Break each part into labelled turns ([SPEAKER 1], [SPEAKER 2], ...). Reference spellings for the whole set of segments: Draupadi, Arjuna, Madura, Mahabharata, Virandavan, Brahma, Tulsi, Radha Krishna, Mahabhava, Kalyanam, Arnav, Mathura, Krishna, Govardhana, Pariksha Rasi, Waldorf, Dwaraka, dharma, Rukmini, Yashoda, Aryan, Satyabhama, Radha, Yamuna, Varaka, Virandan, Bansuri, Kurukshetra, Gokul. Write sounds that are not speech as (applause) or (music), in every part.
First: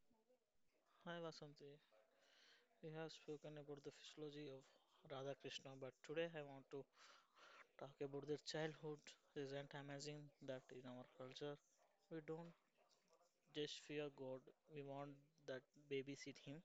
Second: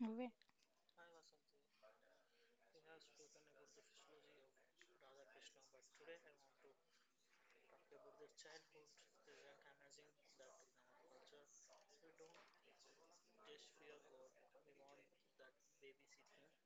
[SPEAKER 1] We-
[SPEAKER 2] Hi Vasanti, we have spoken about the physiology of Radha Krishna, but today I want to talk about their childhood. Isn't amazing that in our culture we don't just fear God, we want that babysit him.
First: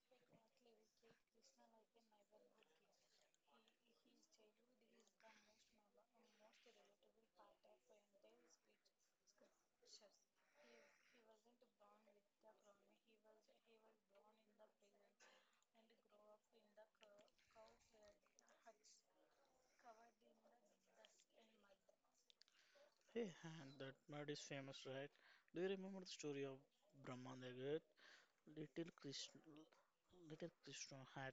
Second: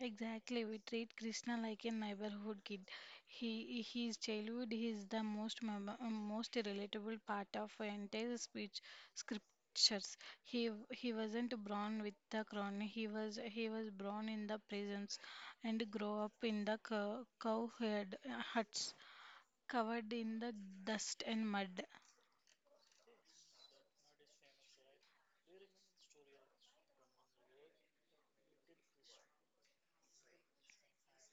[SPEAKER 1] Exactly, we treat Krishna like a neighborhood kid. He his childhood is the most most relatable part of our entire speech scriptures. He wasn't born with the crown. He was born in the prisons and grow up in the cow herd, huts covered in the dust and mud.
[SPEAKER 2] Hey, and that mud is famous, right? Do you remember the story of Brahma and the goat? Little Krishna, little Krishna had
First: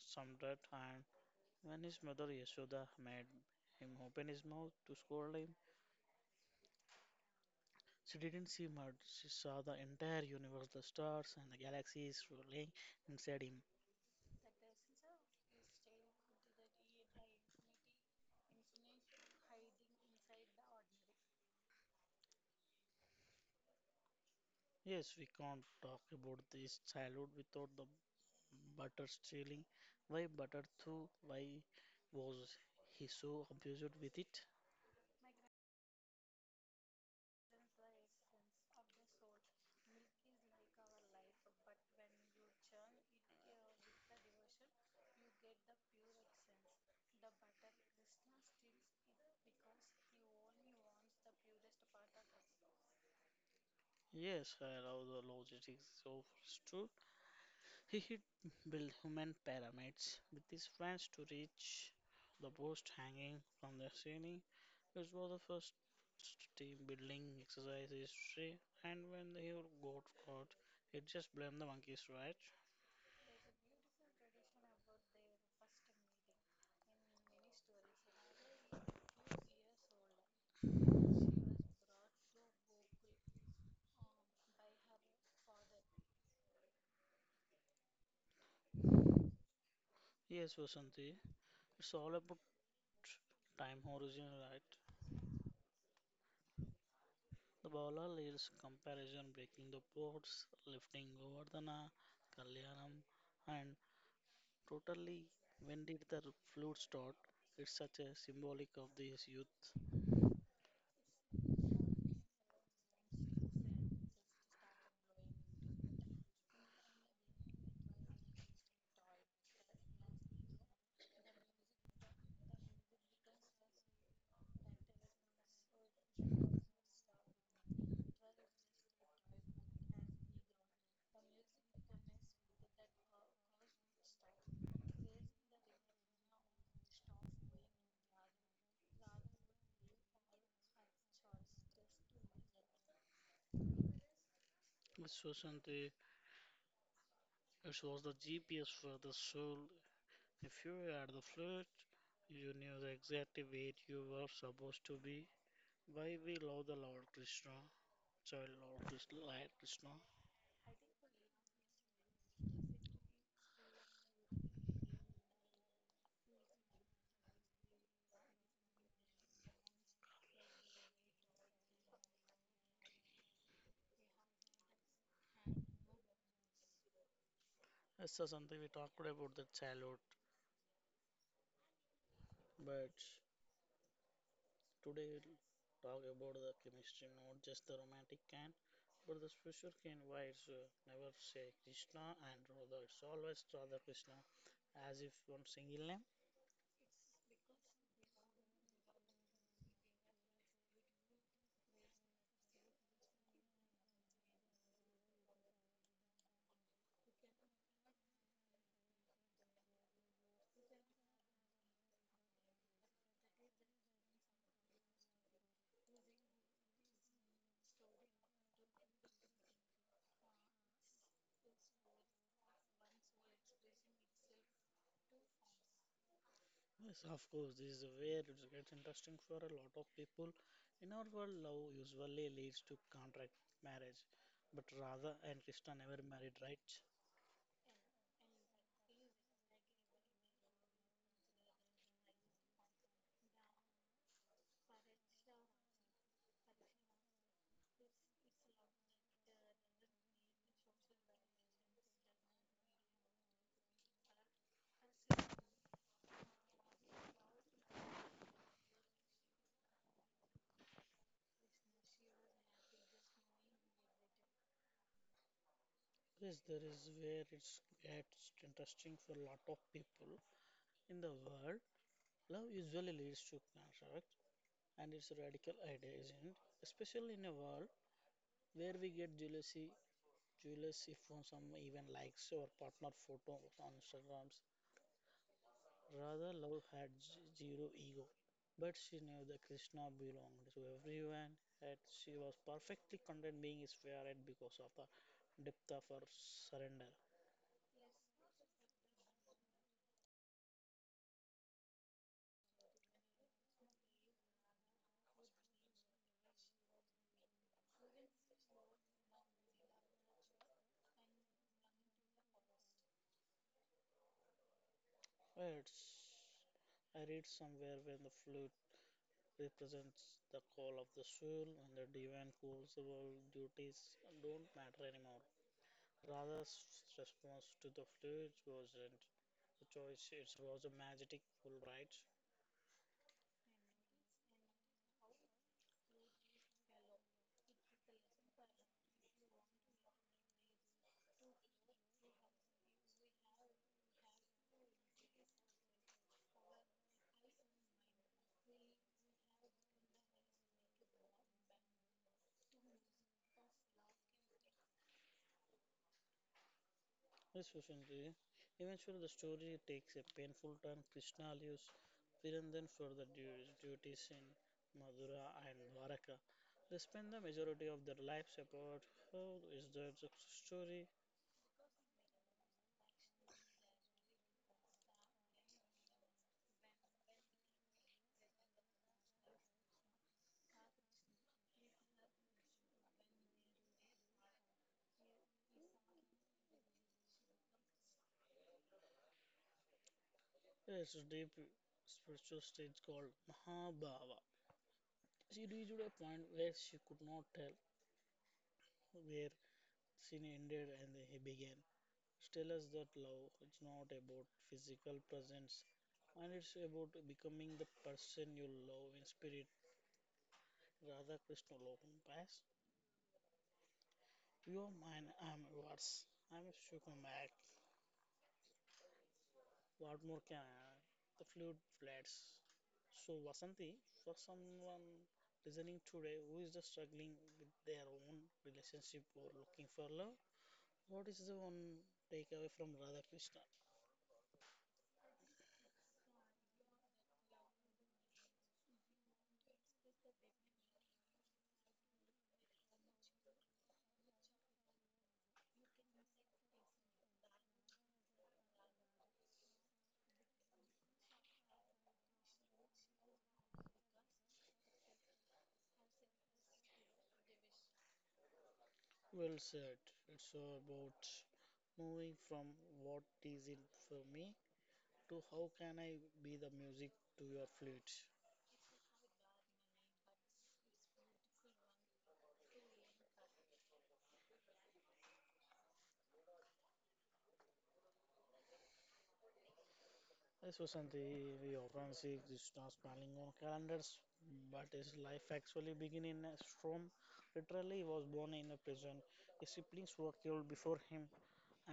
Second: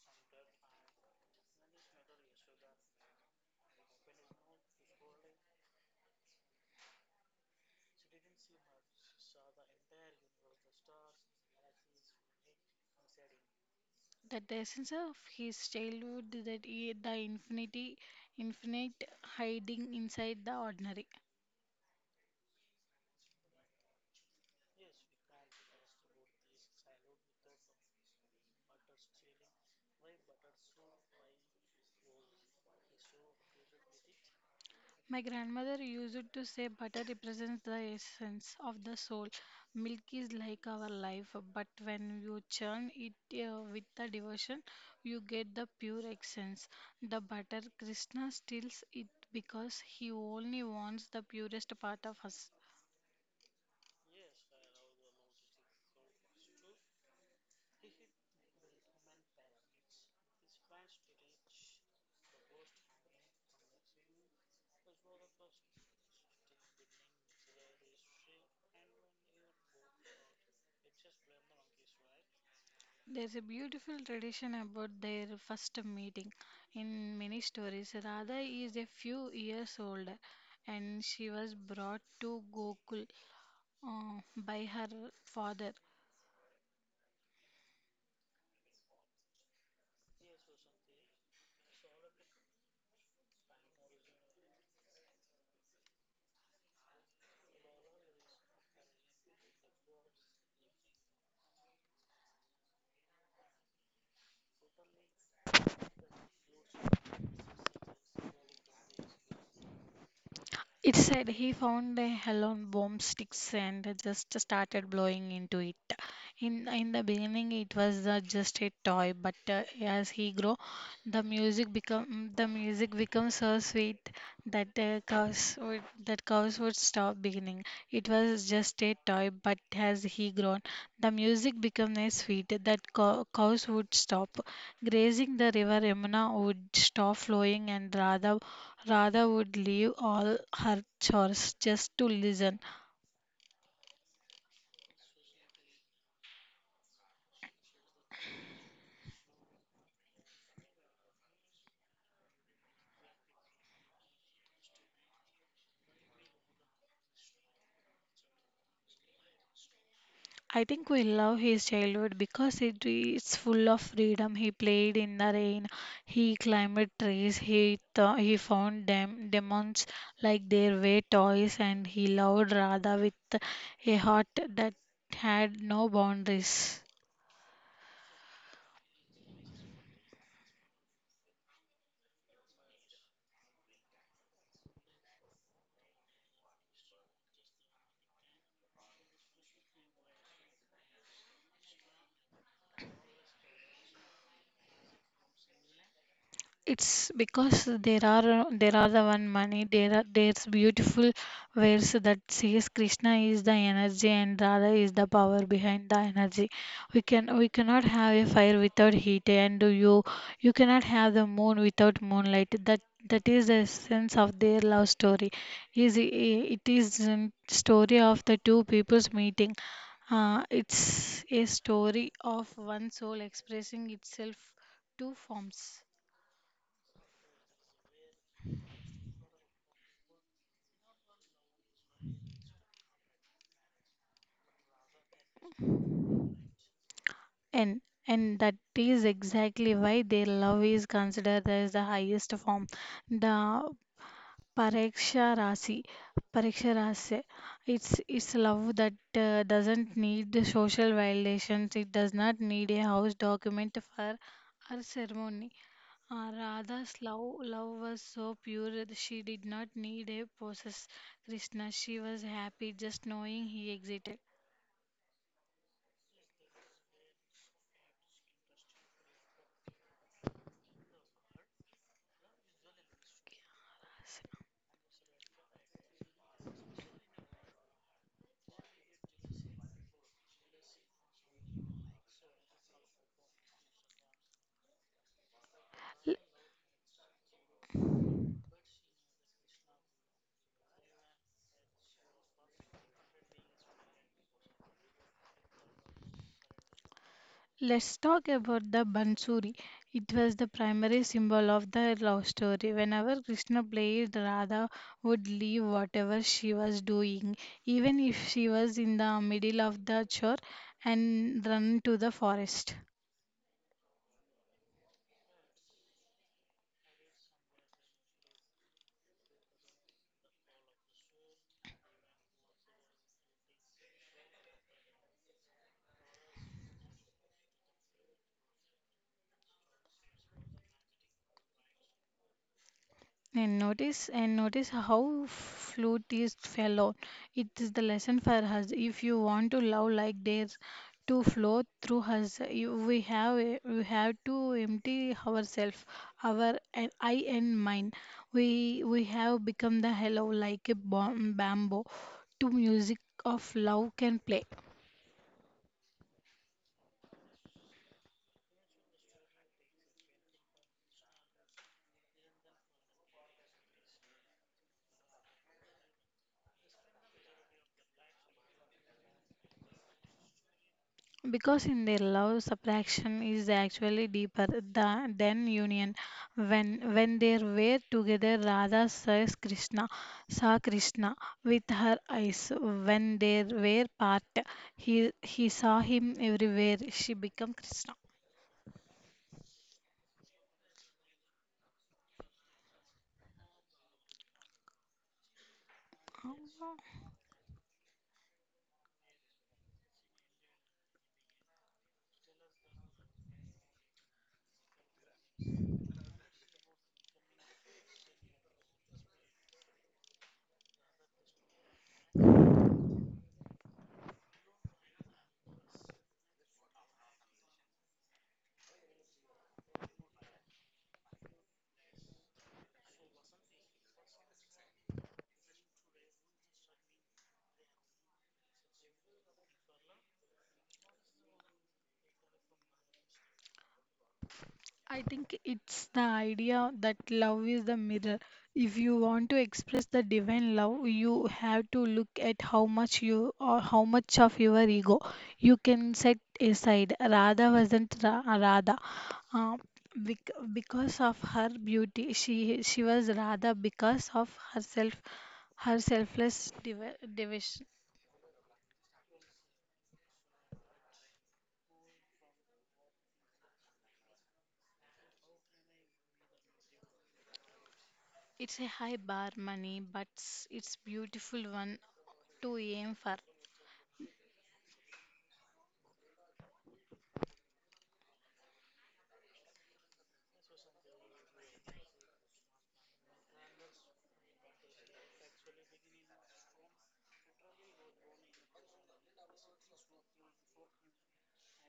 [SPEAKER 2] some dirt, and when his mother Yashoda made him open his mouth to scold him, she didn't see mud, she saw the entire universe, the stars and the galaxies swirling inside him.
[SPEAKER 1] That the essence of his childhood that he, the infinity infinite hiding inside the ordinary.
[SPEAKER 2] Yes, we can't talk about this childhood without the butter stealing. Why butter too? Why was he so obsessed with it?
[SPEAKER 1] My grandmother used to say butter represents the essence of the soul. Milk is like our life, but when you churn it, with the devotion, you get the pure essence. The butter Krishna steals it because he only wants the purest part of us.
[SPEAKER 2] Yes, I love the logistics of truth. He hid built human pyramids with his friends to reach the post hanging from the ceiling. It was the first team building exercise in history, and when they he got caught, it just blamed the monkeys, right?
[SPEAKER 1] There's a beautiful tradition about their first meeting. In many stories, Radha is a few years older and she was brought to Gokul, by her father.
[SPEAKER 2] Yes, Vasanti, it's all about time horizon, right? The bowler leads comparison, breaking the boards, lifting Govardhana, Kalyanam, and totally when did the flute start? It's such a symbolic of this youth.
[SPEAKER 1] It said he found a helium bomb sticks and just started blowing into it. In the beginning, it was just a toy, but as he grew, the music becomes so sweet that that cows would stop beginning. It was just a toy, but as he grown, the music became a sweet that cows would stop grazing. The river Yamuna would stop flowing, and Radha would leave all her chores just to listen.
[SPEAKER 2] Yes, Vasanti, it was the GPS for the soul. If you were at the flat, you knew exactly where you were supposed to be. Why we love the Lord Krishna, child Lord Krishna, Lord Krishna.
[SPEAKER 1] I think we love his childhood because it is full of freedom. He played in the rain, he climbed trees, he he found demons like their way toys, and he loved Radha with a heart that had no boundaries.
[SPEAKER 2] This is something we talked about the childhood, but today we'll talk about the chemistry, not just the romantic kind, but the spiritual kind. Why it's never say Krishna and Radha, it's always Radha Krishna, as if one single name.
[SPEAKER 1] It's because there are the one, money, there's beautiful verse that says Krishna is the energy and Radha is the power behind the energy. We cannot have a fire without heat and you cannot have the moon without moonlight. That is the essence of their love story. Is It is a story of the two people's meeting. It's a story of one soul expressing itself two forms.
[SPEAKER 2] Yes, of course, this is where it gets interesting for a lot of people. In our world, love usually leads to contract marriage, but Radha and Krishna never married, right?
[SPEAKER 1] And and that is exactly why their love is considered as the highest form. The Pariksha Rasi, Pariksha Rasi, it's love that doesn't need the social validations. It does not need a house document for our ceremony. Radha's love was so pure that she did not need a possess Krishna. She was happy just knowing he existed.
[SPEAKER 2] Yes, there is where it gets interesting for a lot of people. In the world, love usually leads to contract, and it's a radical idea, isn't it? Especially in a world where we get jealousy, jealous if on some even likes our partner photo on Instagrams Radha Love had z- zero ego, but she knew that Krishna belonged to everyone and she was perfectly content being his favorite because of the depth of her surrender.
[SPEAKER 1] Let's talk about the Bansuri. It was the primary symbol of the love story. Whenever Krishna played, Radha would leave whatever she was doing, even if she was in the middle of the chore, and run to the forest.
[SPEAKER 2] It's, I read somewhere when the flute represents the call of the soul and the divine calls about duties don't matter anymore. Radha's response to the flute wasn't a choice, it was a magic full right.
[SPEAKER 1] And notice how flute is fellow. It is the lesson for us. If you want to love like this, to flow through us, we we have to empty ourselves, our eye and mind. We we have become the hello like a bamboo to music of love can play.
[SPEAKER 2] Yes, Vasanthi. Eventually, the story takes a painful turn. Krishna leaves Virandan for the du- duties in Madura and Dwaraka. They spend the majority of their lives apart. How is that the story?
[SPEAKER 1] Because in their love, subtraction is actually deeper than union. When they were together, saw Krishna with her eyes. When they were part, he saw him everywhere. She became Krishna.
[SPEAKER 2] It's a deep spiritual stage called Mahabhava. She reached a point where she could not tell where sin ended and he began. She tells us that love is not about physical presence and it's about becoming the person you love in spirit Radhakrishna Logan Pass. You are mine, I am yours. I am Shukun Mac. What more can I The flute flats. So, Vasanti, for someone listening today who is just struggling with their own relationship or looking for love, what is the one takeaway from Radhakrishna?
[SPEAKER 1] I think it's the idea that love is the mirror. If you want to express the divine love, you have to look at how much of your ego you can set aside. Radha wasn't Radha. Uh, because of her beauty, she was Radha because of herself, her selfless devotion.
[SPEAKER 2] Well said. It's all about moving from what is it for me to how can I be the music to your flute.
[SPEAKER 1] It's a high bar, money, but it's beautiful one to aim for.
[SPEAKER 2] Yes, Vasanti, we often see Krishna smiling on calendars, but his life actually began in a storm. Literally, he was born in a prison. His siblings were killed before him,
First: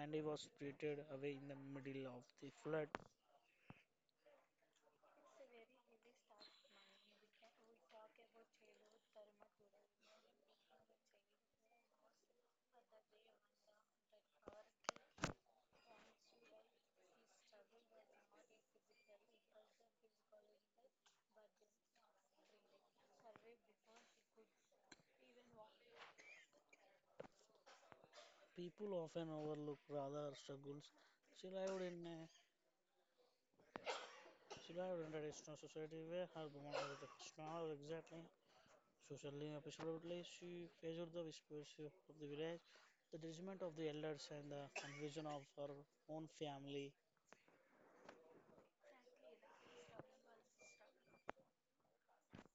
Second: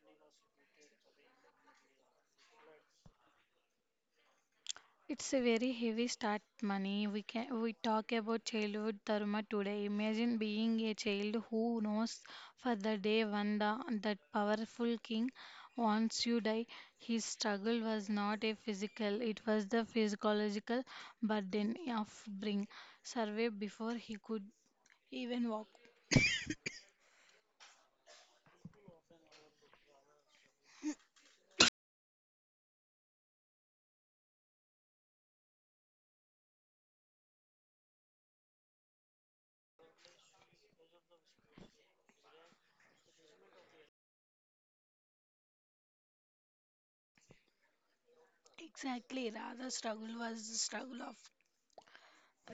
[SPEAKER 2] and he was spirited away in the middle of the flood.
[SPEAKER 1] It's a very heavy start, money. We talk about childhood dharma today. Imagine being a child who knows for the day when that powerful king wants you die. His struggle was not a physical, it was the physiological burden of bring survey before he could even walk.
[SPEAKER 2] People often overlook Radha's struggles. She lived in a she lived in a traditional society where her woman was a Krishna exactly socially and absolutely, she faced the whispers of the village, the judgment of the elders, and the confusion of her own family.
[SPEAKER 1] Exactly, rather struggle was the struggle of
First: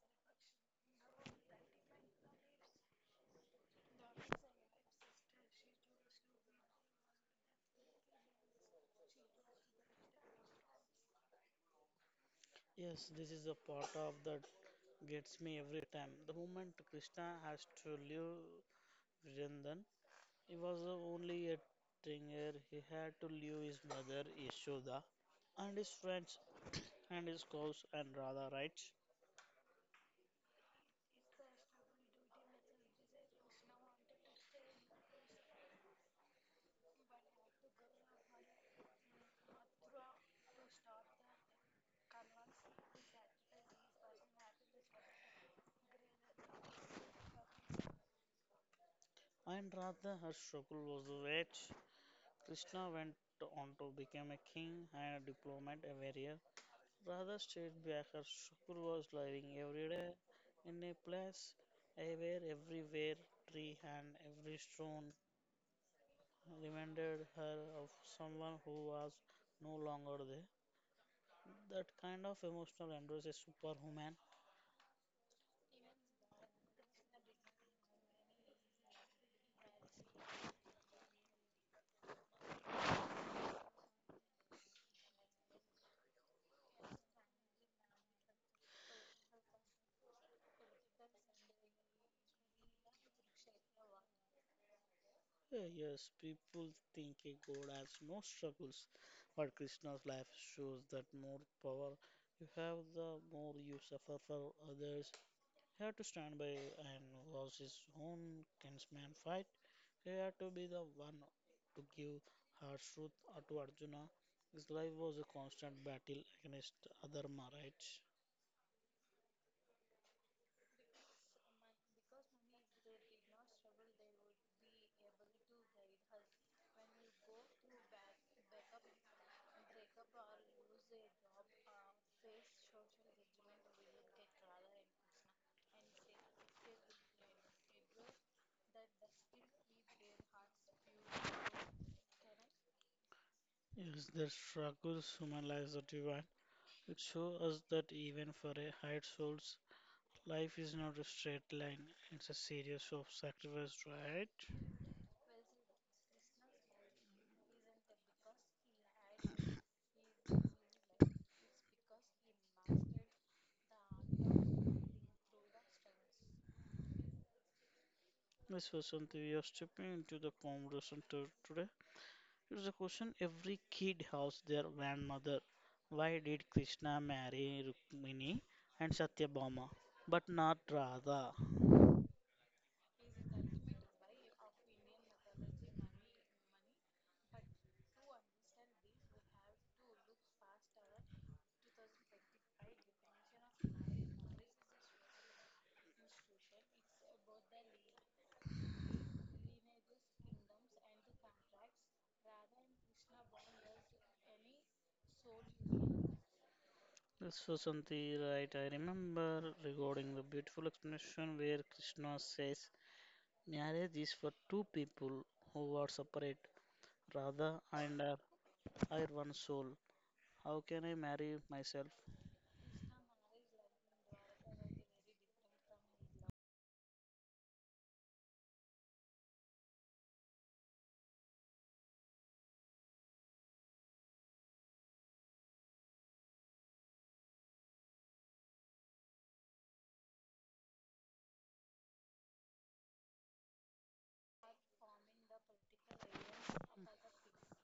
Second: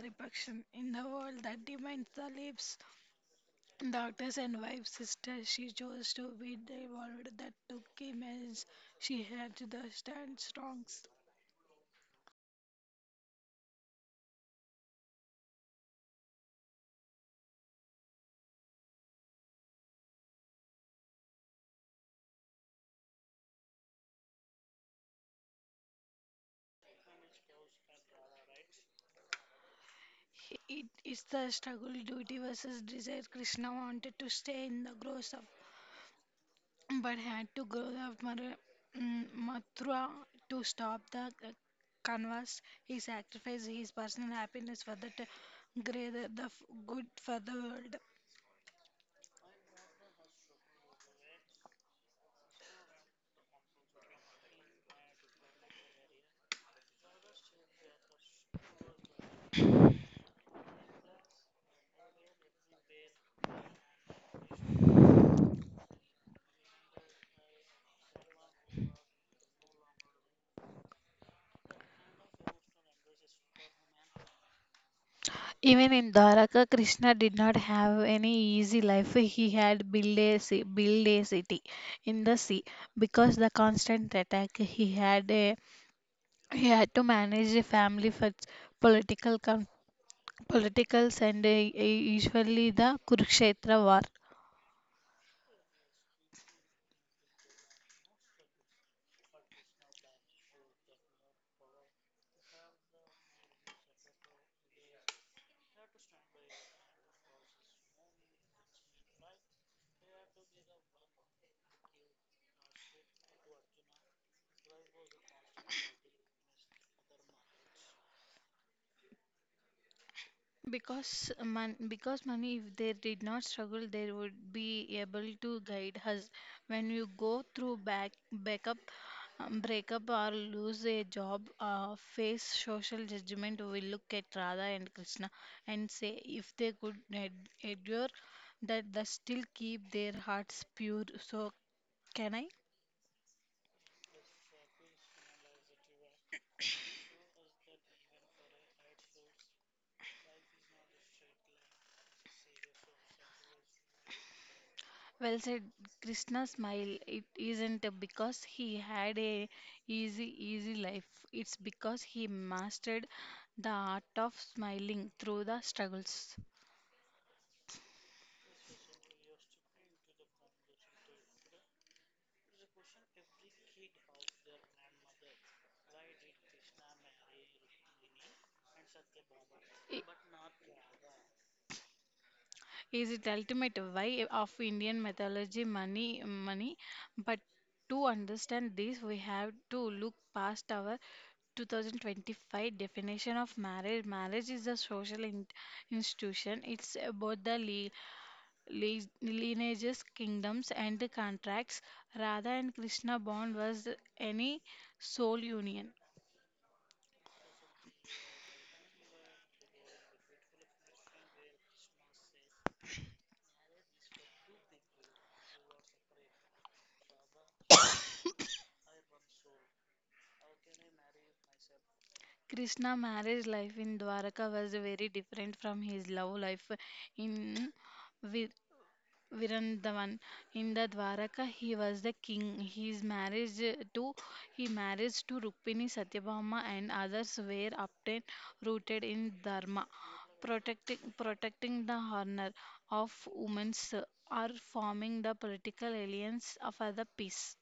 [SPEAKER 1] repression in the world that demands the lips. Doctors and wife sister, she chose to be the world that took him as she had to the stand strong.
[SPEAKER 2] Yes, this is a part of that gets me every time. The moment Krishna has to leave Vrindan, he was only a teenager. He had to leave his mother Yashoda and his friends and his cows and Radha, right?
[SPEAKER 1] It is the struggle duty versus desire. Krishna wanted to stay in the growth of, but had to grow up Mathura to stop the canvas. He sacrificed his personal happiness for the greater the good for the world.
[SPEAKER 2] And Radha, her struggle was the wage. Krishna went on to become a king and a diplomat, a warrior, rather stayed back. Her school was living every day in a place where everywhere tree and every stone reminded her of someone who was no longer there. That kind of emotional endurance is superhuman.
[SPEAKER 1] Even in Dwaraka, Krishna did not have any easy life. He had build a city in the sea because the constant attack. He had to manage a family for political politicals and usually the Kurukshetra war.
[SPEAKER 2] Yes, people think a god has no struggles, but Krishna's life shows that more power you have, the more you suffer for others. Had to stand by and watch his own kinsman fight. He had to be the one to give harsh truth to Arjuna. His life was a constant battle against other right?
[SPEAKER 1] Because because money, if they did not struggle, they would be able to guide us. When you go through breakup, or lose a job, face social judgment, we look at Radha and Krishna and say if they could endure that, they still keep their hearts pure. So can I?
[SPEAKER 2] Yes, the struggles human lives are divine. It shows us that even for a high souls, life is not a straight line. It's a series of sacrifices, right?
[SPEAKER 1] Well said, Krishna smile. It isn't because he had a easy life. It's because he mastered the art of smiling through the struggles.
[SPEAKER 2] This was something we are stepping into the conversation to today. It's a question every kid asks their grandmother. Why did Krishna marry Rukmini and Satyabhama,
[SPEAKER 1] I-
[SPEAKER 2] but not Radha?
[SPEAKER 1] Is it ultimate why of Indian mythology, money? But to understand this, we have to look past our 2025 definition of marriage. Marriage is a social institution. It's about the le- lineages, kingdoms, and the contracts. Radha and Krishna bond was any soul union.
[SPEAKER 2] This was something right. I remember regarding the beautiful explanation where Krishna says marriage is for two people who are separate, Radha and I are one soul. How can I marry myself?
[SPEAKER 1] Krishna marriage life in Dwaraka was very different from his love life in Virandavan in the Dwaraka. He was the king. His marriage to he marriage to Rukmini Satyabhama and others were obtained rooted in Dharma, protecting the honor of women or forming the political alliance of the peace.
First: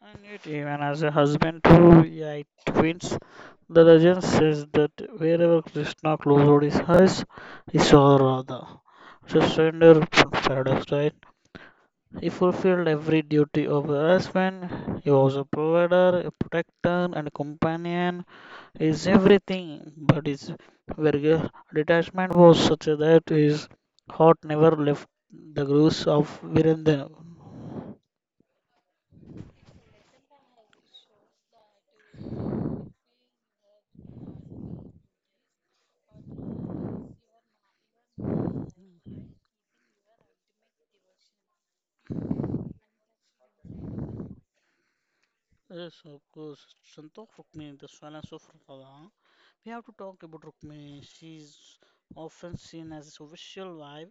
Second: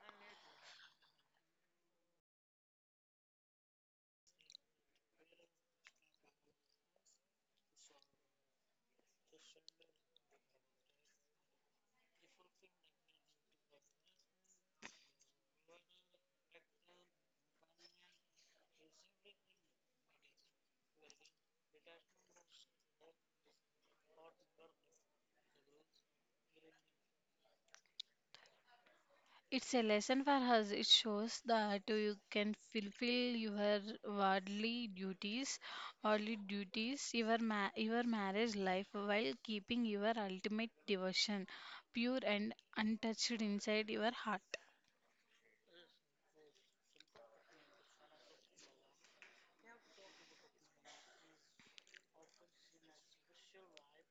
[SPEAKER 2] And yet, even as a husband to yeah, twins, the legend says that wherever Krishna closed his eyes, he saw Radha. It's a surrender paradox, right? He fulfilled every duty of a husband. He was a provider, a protector, and a companion. He is everything, but his very detachment was such that his heart never left the grooves of Virendra.
[SPEAKER 1] It's a lesson for us. It shows that you can fulfill your worldly duties, your your marriage life while keeping your ultimate devotion pure and untouched inside your heart.
[SPEAKER 2] Yes, of course. Santokh Rukmini, the silence of Rukava. We have to talk about Rukmini. She's often seen as a visual wife,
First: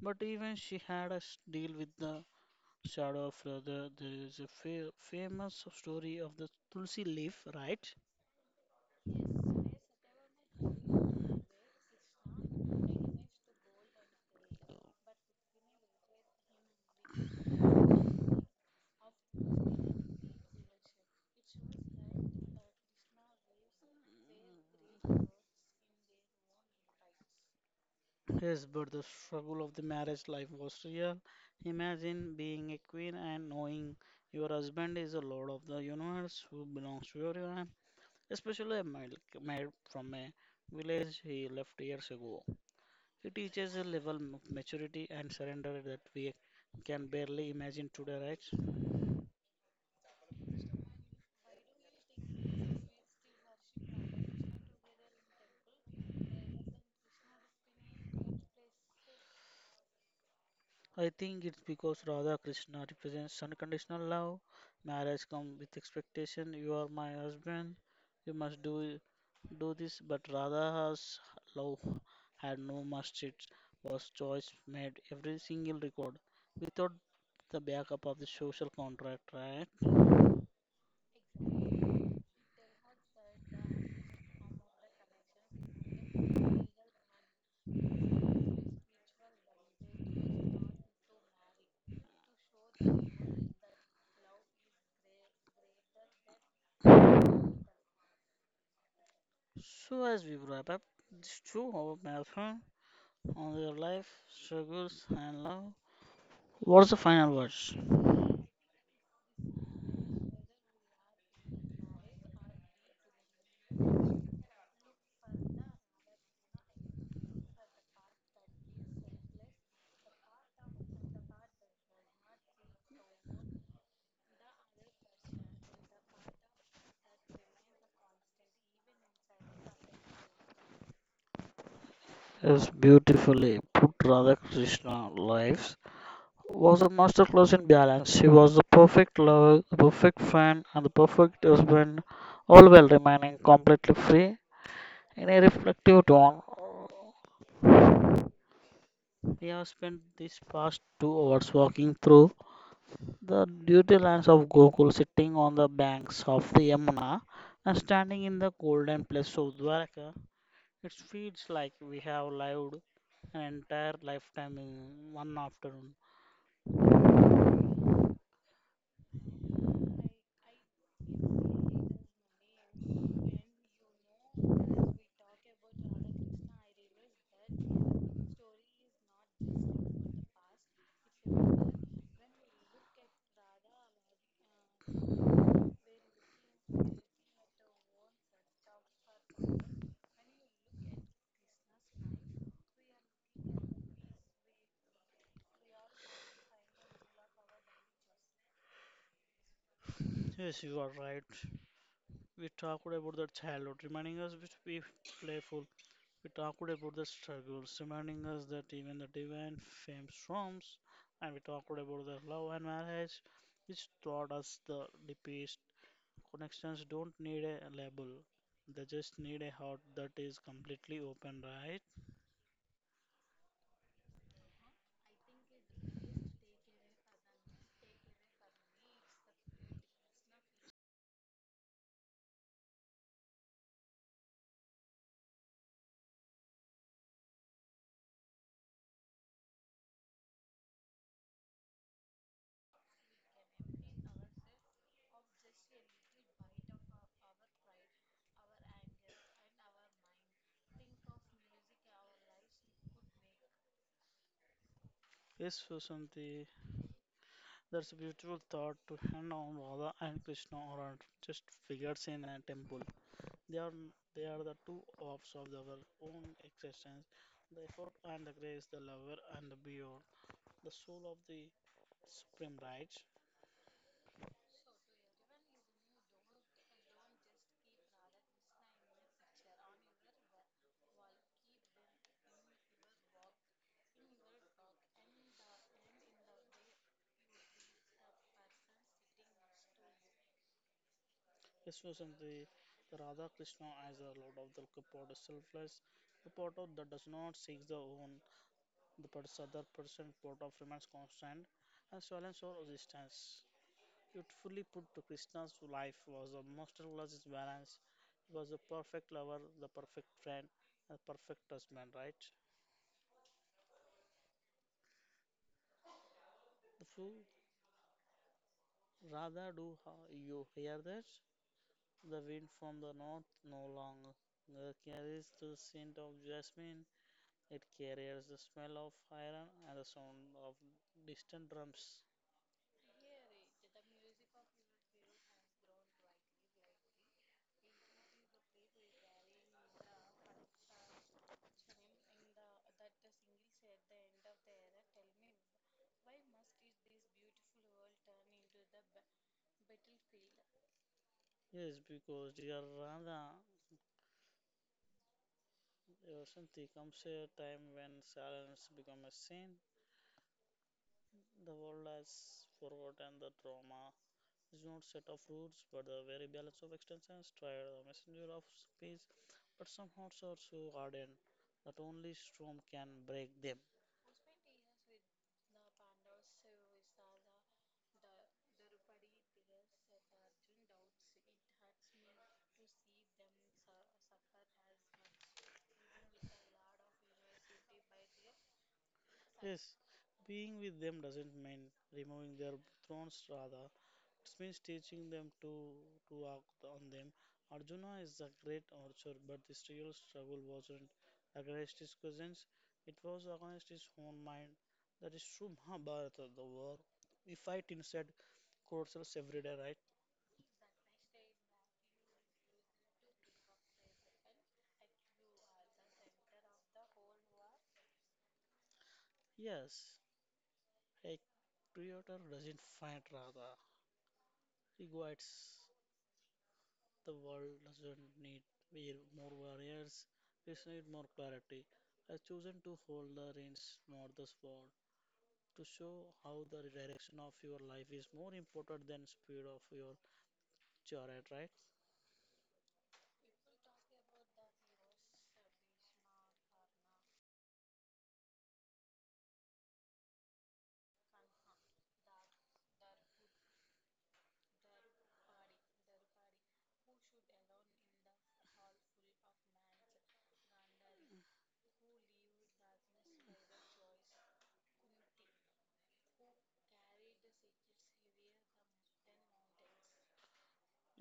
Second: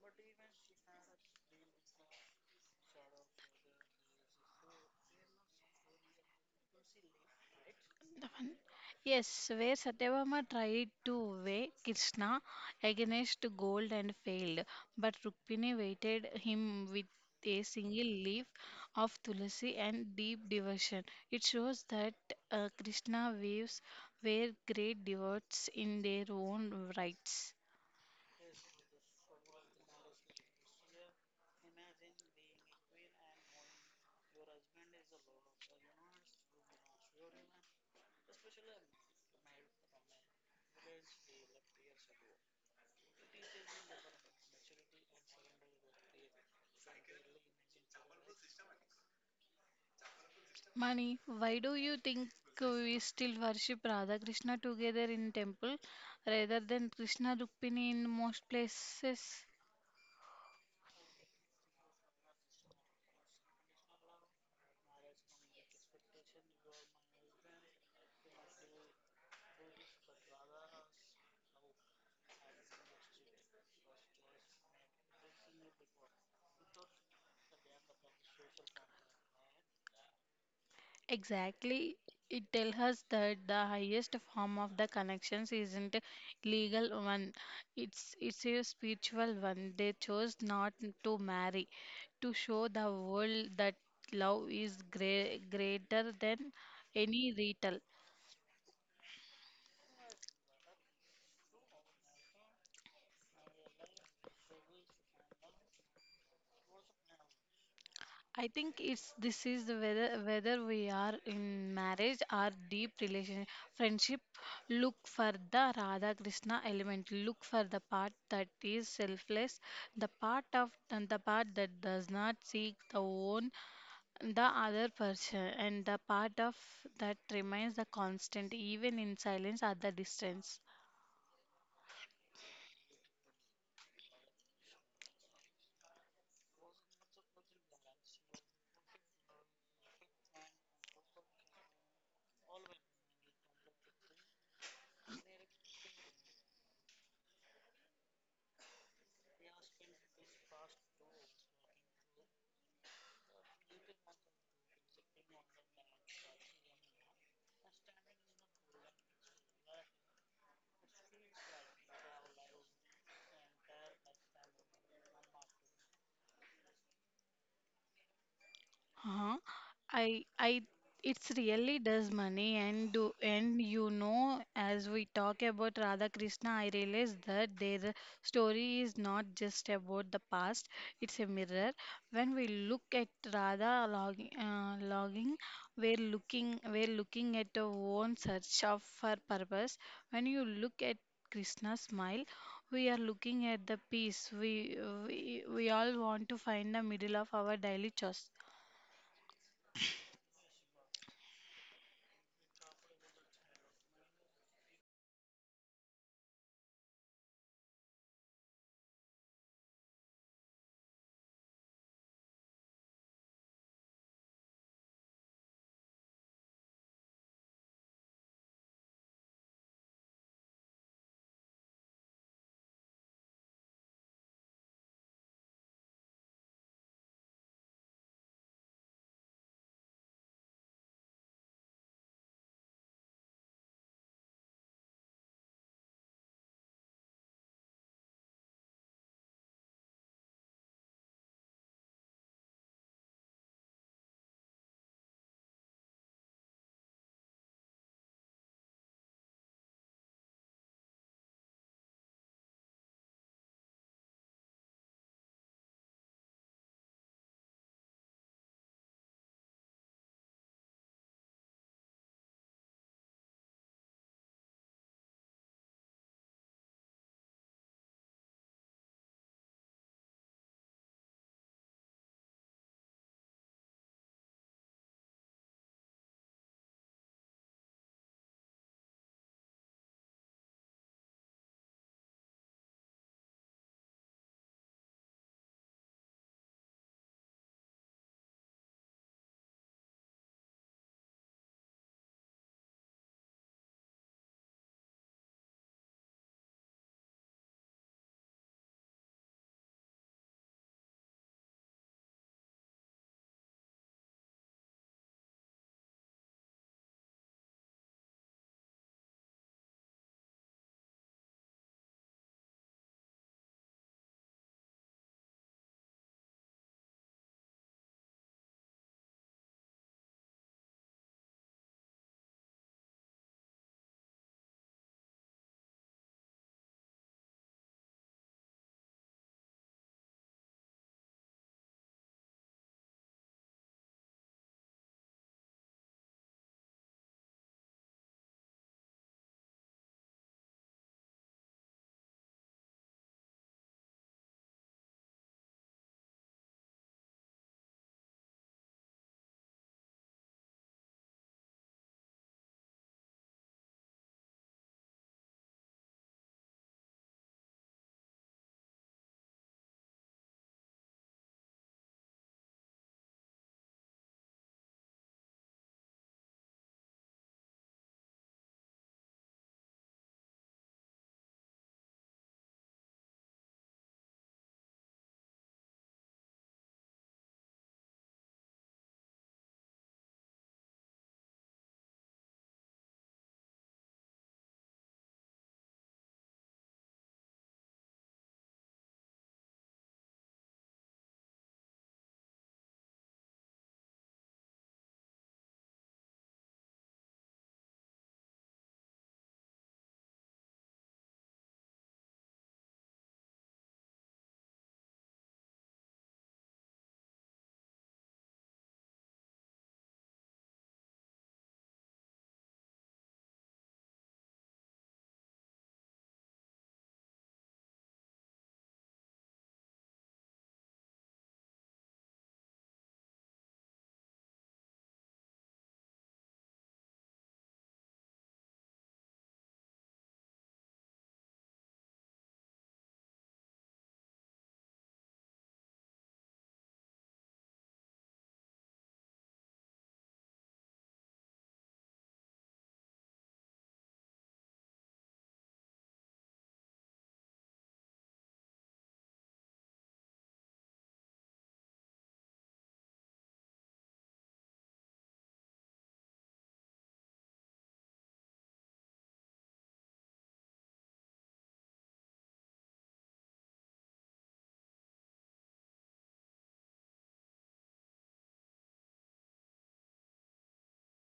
[SPEAKER 2] but even she had a s- deal with the shadow of her. The, there is a fa famous story of the Tulsi leaf, right?
[SPEAKER 1] Yes, where Satyabhama tried to weigh Krishna against gold and failed, but Rukmini weighted him with a single leaf of tulsi and deep devotion. It shows that Krishna waves were great devotees in their own rights.
[SPEAKER 2] Yes, but the struggle of the marriage life was real. Imagine being a queen and knowing your husband is a lord of the universe who belongs to you especially a male from a village he left years ago. He teaches a level of maturity and surrender that we can barely imagine today, right?
[SPEAKER 1] Mani, why do you think we still worship Radha Krishna together in temple rather than Krishna Rukmini in most places?
[SPEAKER 2] I think it's because Radha Krishna represents unconditional love. Marriage comes with expectation. You are my husband. You must do this. But Radha's love had no must. It was choice made every single record without the backup of the social contract, right?
[SPEAKER 1] Exactly. It tells us that the highest form of the connections isn't a legal one. It's a spiritual one. They chose not to marry to show the world that love is greater than any ritual.
[SPEAKER 2] So, as we wrap up this 2 hour marathon on their life, struggles, and love, what's the final words?
[SPEAKER 1] I think it's this is the whether we are in marriage or deep relation friendship. Look for the Radha Krishna element. Look for the part that is selfless, the part of and the part that does not seek the own the other person, and the part of that remains the constant even in silence at the distance.
[SPEAKER 2] As beautifully put, Radha Krishna lives was a masterclass in balance. She was the perfect lover, the perfect friend, and the perfect husband, all while remaining completely free. In a reflective tone, we have spent these past 2 hours walking through the duty lands of Gokul sitting on the banks of the Yamuna and standing in the golden place of Dwaraka, it feels like we have lived an entire lifetime in one afternoon.
[SPEAKER 1] Huh? I it's really does money and do and as we talk about Radha Krishna, I realize that their story is not just about the past. It's a mirror. When we look at Radha logging, we're looking at our own search of her purpose. When you look at Krishna's smile, we are looking at the peace we all want to find the middle of our daily chores.
[SPEAKER 2] Yes, you are right. We talked about the childhood, reminding us to be playful. We talked about the struggles, reminding us that even the divine fame storms, and we talked about the love and marriage, which taught us the deepest connections don't need a label. They just need a heart that is completely open, right? Yes, Susanti, that's a beautiful thought to hand on Radha and Krishna are just figures in a temple. They are they are the two halves of our own existence, the effort and the grace, the lover and the beyond, the soul of the supreme right. Yes, Susanti, the Radha Krishna as the Lord of the part is selfless, the part of that does not seek the own, the pers- other person port of remains constant and silence or resistance. Beautifully put to Krishna's life was a masterclass in balance. He was the perfect lover, the perfect friend, the perfect husband, right? The fool, rather do ha- you hear that? The wind from the north no longer carries the scent of jasmine. It carries the smell of iron and the sound of distant drums. Yes, because dear Radha Vasanti, comes a time when silence becomes a sin. The world has forgotten the trauma. It's not set of rules, but the very balance of extensions. Tried the messenger of peace, but some hearts are so hardened that only storm can break them. Yes, being with them doesn't mean removing their thrones. Rather, it means teaching them to act on them. Arjuna is a great archer, but this real struggle wasn't against his cousins, it was against his own mind. That is true Mahabharata, the war. We fight inside ourselves every day, right? Yes, a creator doesn't fight rather he guides. The world doesn't need we more warriors. We need more clarity. I've chosen to hold the reins, not the sword, to show how the direction of your life is more important than speed of your chariot, right?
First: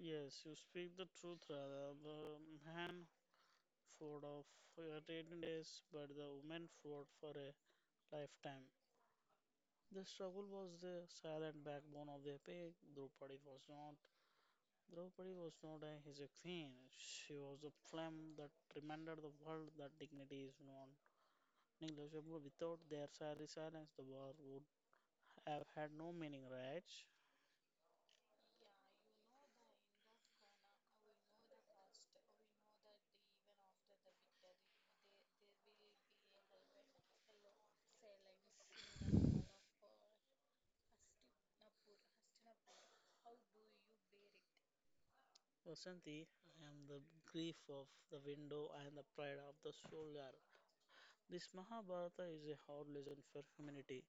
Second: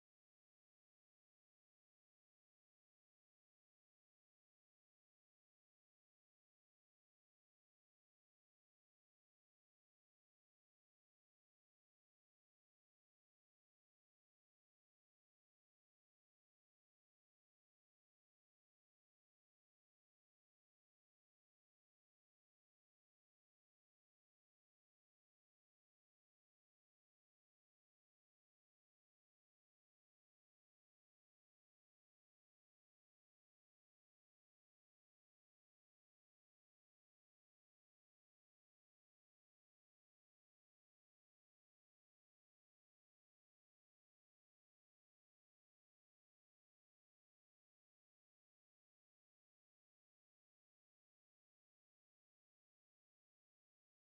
[SPEAKER 2] Yes, you speak the truth, Radha. The man fought of for 18 days, but the woman fought for a lifetime. The struggle was the silent backbone of the epic. Draupadi was not. Draupadi was not a, his a queen. She was a flame that reminded the world that dignity is not negligible. Without their silent silence, the war would have had no meaning, right? Vasanti, I am the grief of the window and the pride of the soldier. This Mahabharata is a hard lesson for humanity.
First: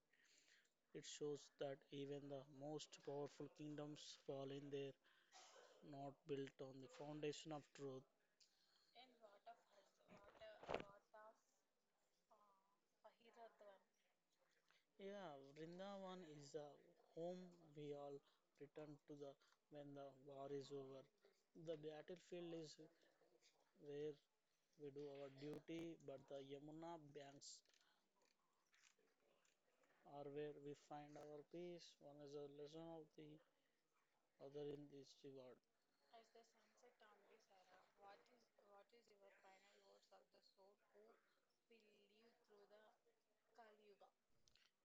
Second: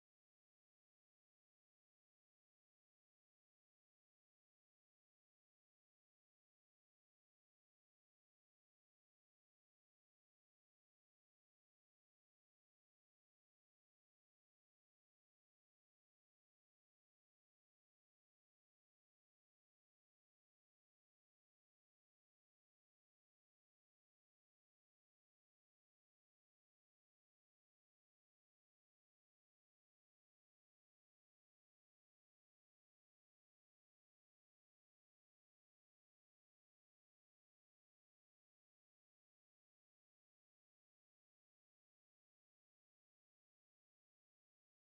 [SPEAKER 2] It shows that even the most powerful kingdoms fall in there, not built on the foundation of truth. Yeah, Vrindavan is the home we all return to the when the war is over. The battlefield is where we do our duty, but the Yamuna banks are where we find our peace. One is a lesson of the other in this regard.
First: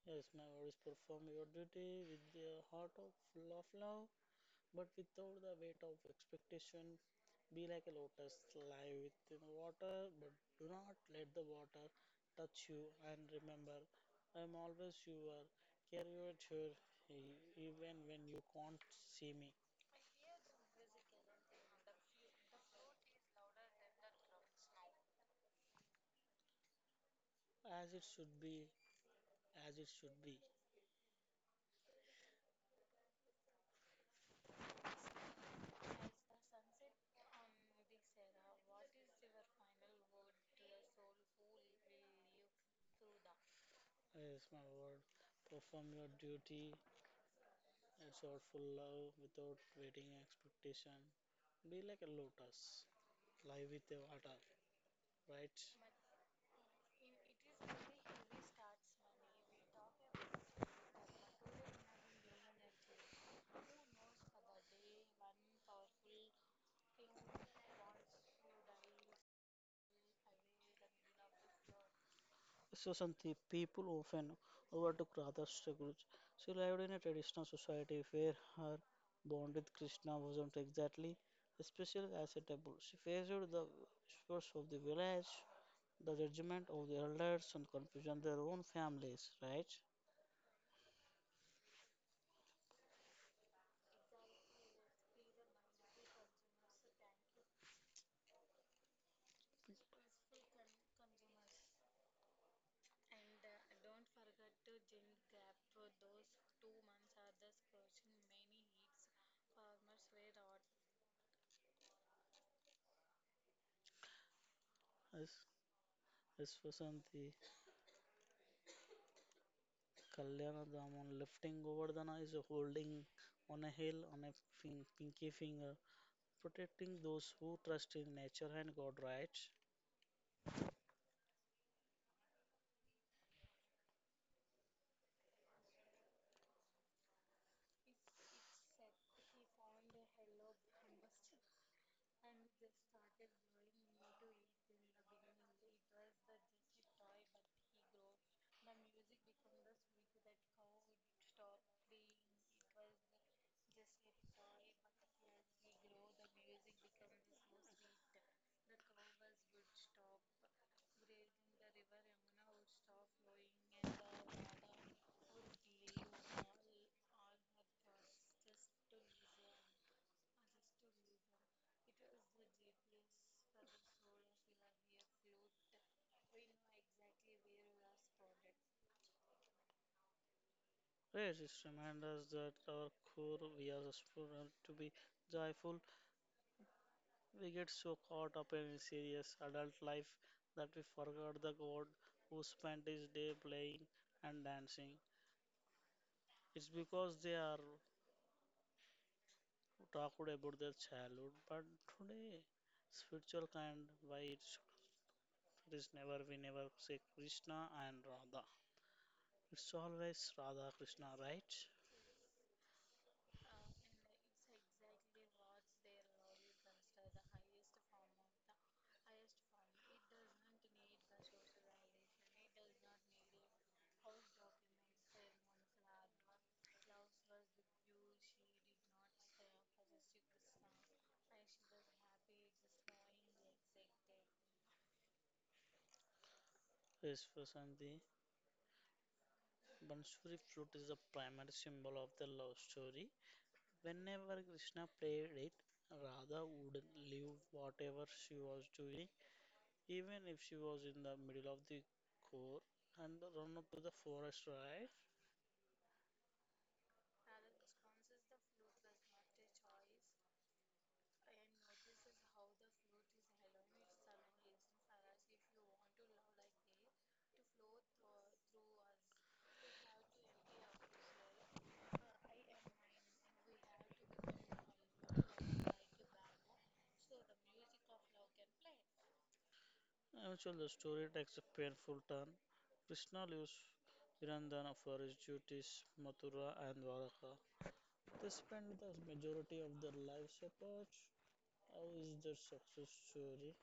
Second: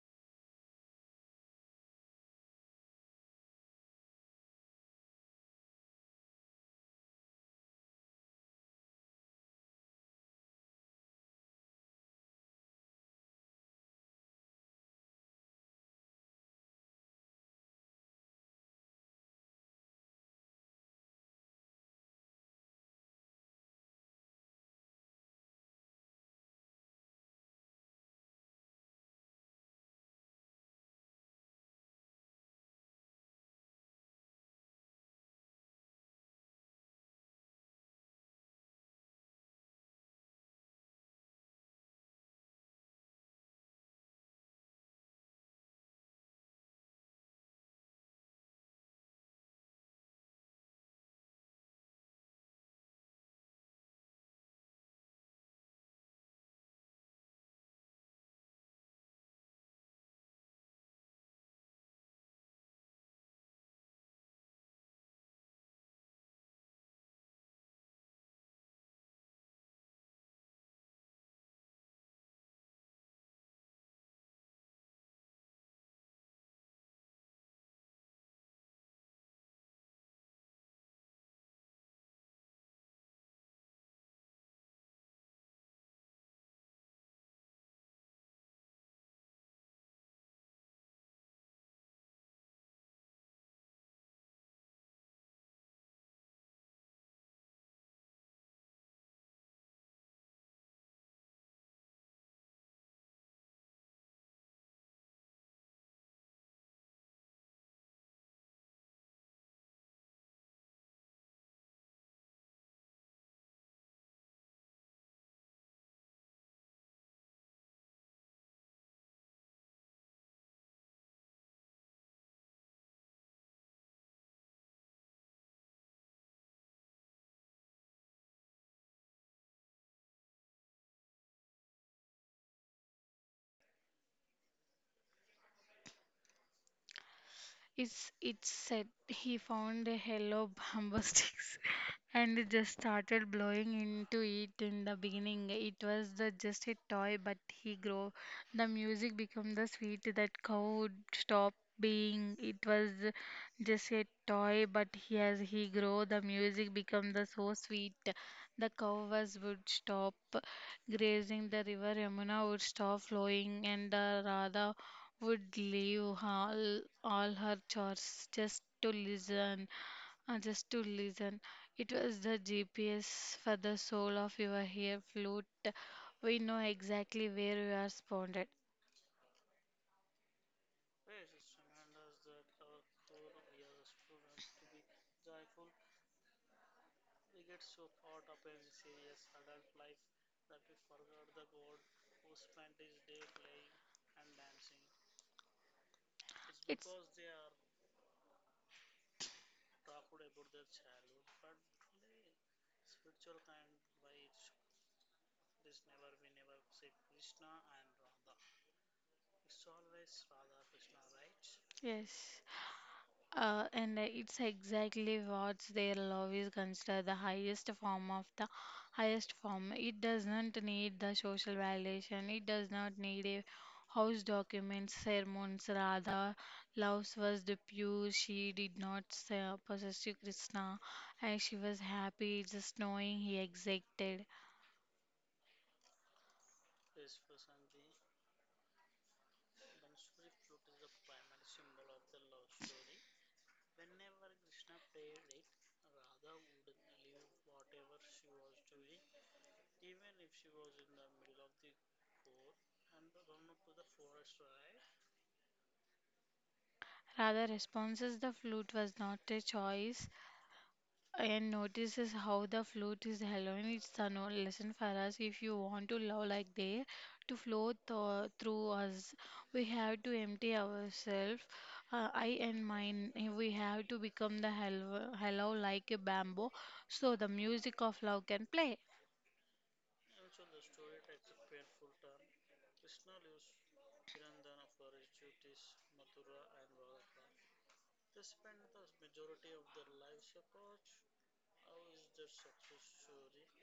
[SPEAKER 2] Yes, my voice, perform your duty with the heart of full of love, but without the weight of expectation. Be like a lotus, lie within the water, but do not let the water touch you. And remember, I am always your carrier, here, even when you can't see me. As it should be, as it should be. Yes, my word. Perform your duty. It's all full love without waiting expectation. Be like a lotus. Live with the water, right? So some the people often overlook other struggles. She lived in a traditional society where her bond with Krishna wasn't exactly especially acceptable. She faced the whispers of the village, the judgment of the elders, and confusion their own families, right? As yes, yes, Vasanti. Kalyana Daman lifting Govardhana is holding on a hill on a pinky finger, protecting those who trust in nature and God, right?
[SPEAKER 1] It said he found a yellow bamboo sticks (laughs) and just started blowing into it in the beginning. It was just a toy, but he grew. The music became the sweet that cow would stop being. It was just a toy, but as he grew, the music became the so sweet. The cow was would stop grazing. The river Yamuna would stop flowing, and the Radha would leave all her chores just to listen. It was the GPS for the soul of your hair flute. We know exactly where you are spawned.
[SPEAKER 2] Yes, it reminds us that our core we are supposed to be joyful. We get so caught up in serious adult life that we forgot the God who spent his day playing and dancing. It's
[SPEAKER 1] It's
[SPEAKER 2] because they are talked about their childhood, but today spiritual kind why it's it is never, we never say Krishna and Radha. It's always Radha Krishna, right?
[SPEAKER 1] Yes. And it's exactly what their love is considered the highest form. It does not need the social validation. It does not need a house documents, sermons. Radha, love was the pure. She did not possess to Krishna, and she was happy just knowing he existed.
[SPEAKER 2] Yes, Vasanti. Bansuri flute is the primary symbol of the love story. Whenever Krishna played it, Radha would leave whatever she was doing, even if she was in the middle of the core, and run up to the forest, right?
[SPEAKER 1] Radha responses the flute was not a choice. And notices how the flute is alone. It's a no lesson for us. If you want to love like they, to flow through us, we have to empty ourselves. I and mine, we have to become the hello like a bamboo, so the music of love can play.
[SPEAKER 2] Eventually, the story takes a painful turn. Krishna leaves Virandana for his duties, Mathura and Varaka. They spend the majority of their lives apart. How is their success story?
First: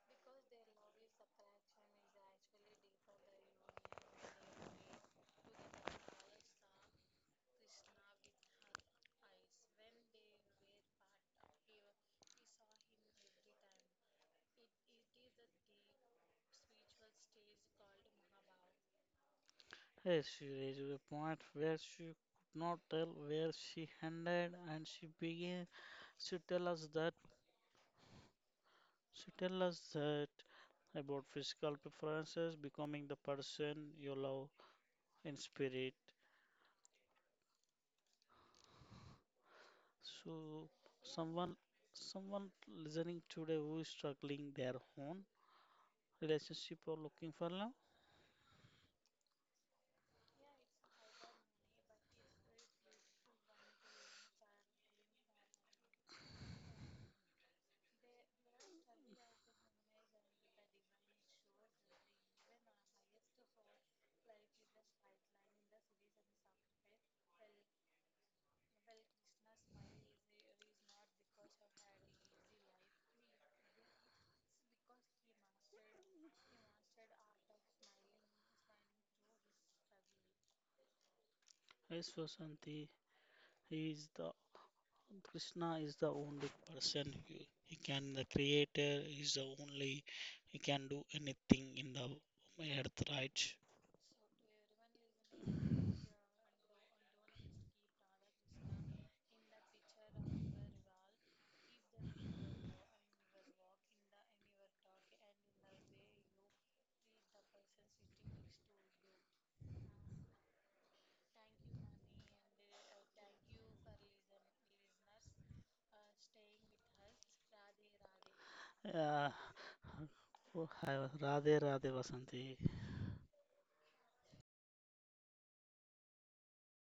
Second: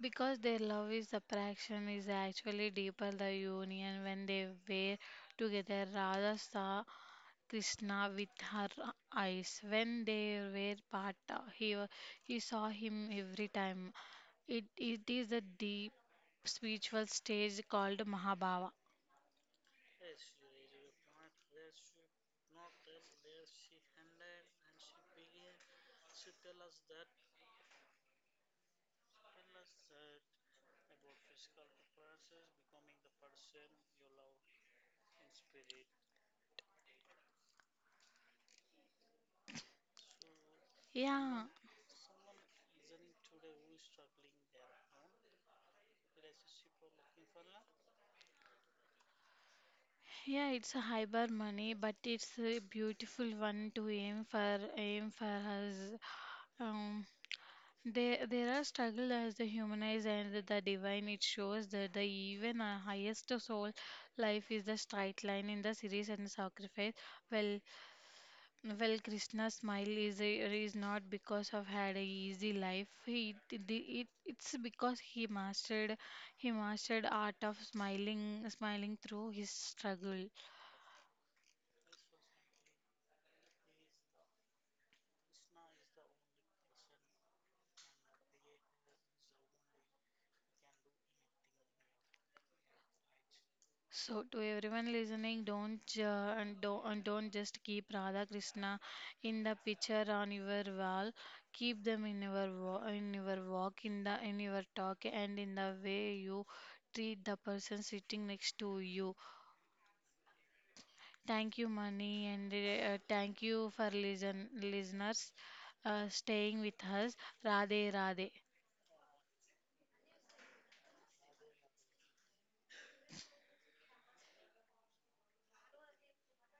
[SPEAKER 1] Because their love is attraction is actually deeper the union when they were together. Radha saw Krishna with her eyes. When they were apart, he, wa- he saw him every time. It is a deep spiritual stage called Mahabhava.
[SPEAKER 2] Yes, she reached a point where she could not tell where she ended, and she began to tell us that she tell us that about physical preferences, becoming the person you love in spirit. So,
[SPEAKER 1] Yeah,
[SPEAKER 2] someone someone listening today who is struggling their own relationship or looking for love.
[SPEAKER 1] yeah, it's a hyper money, but it's a beautiful one to aim for. Aim for us. Um, there, are struggle as the humanized and the divine. It shows that the even highest soul life is the straight line in the series and sacrifice. Well, Well, Krishna's smile is not because of had a easy life. He it, it it's because he mastered art of smiling through his struggle.
[SPEAKER 2] Yes, Vasanti, he is the Krishna is the only person who he can the creator is the only, he can do anything in the earth, right.
[SPEAKER 1] So to everyone listening, don't ju- and don't just keep Radha Krishna in the picture on your wall. Keep them in your walk, in the in your talk, and in the way you treat the person sitting next to you. Thank you, Mani, and thank you for listeners staying with us. Radhe, Radhe.
[SPEAKER 2] uh, Radhe Radhe Vasanti.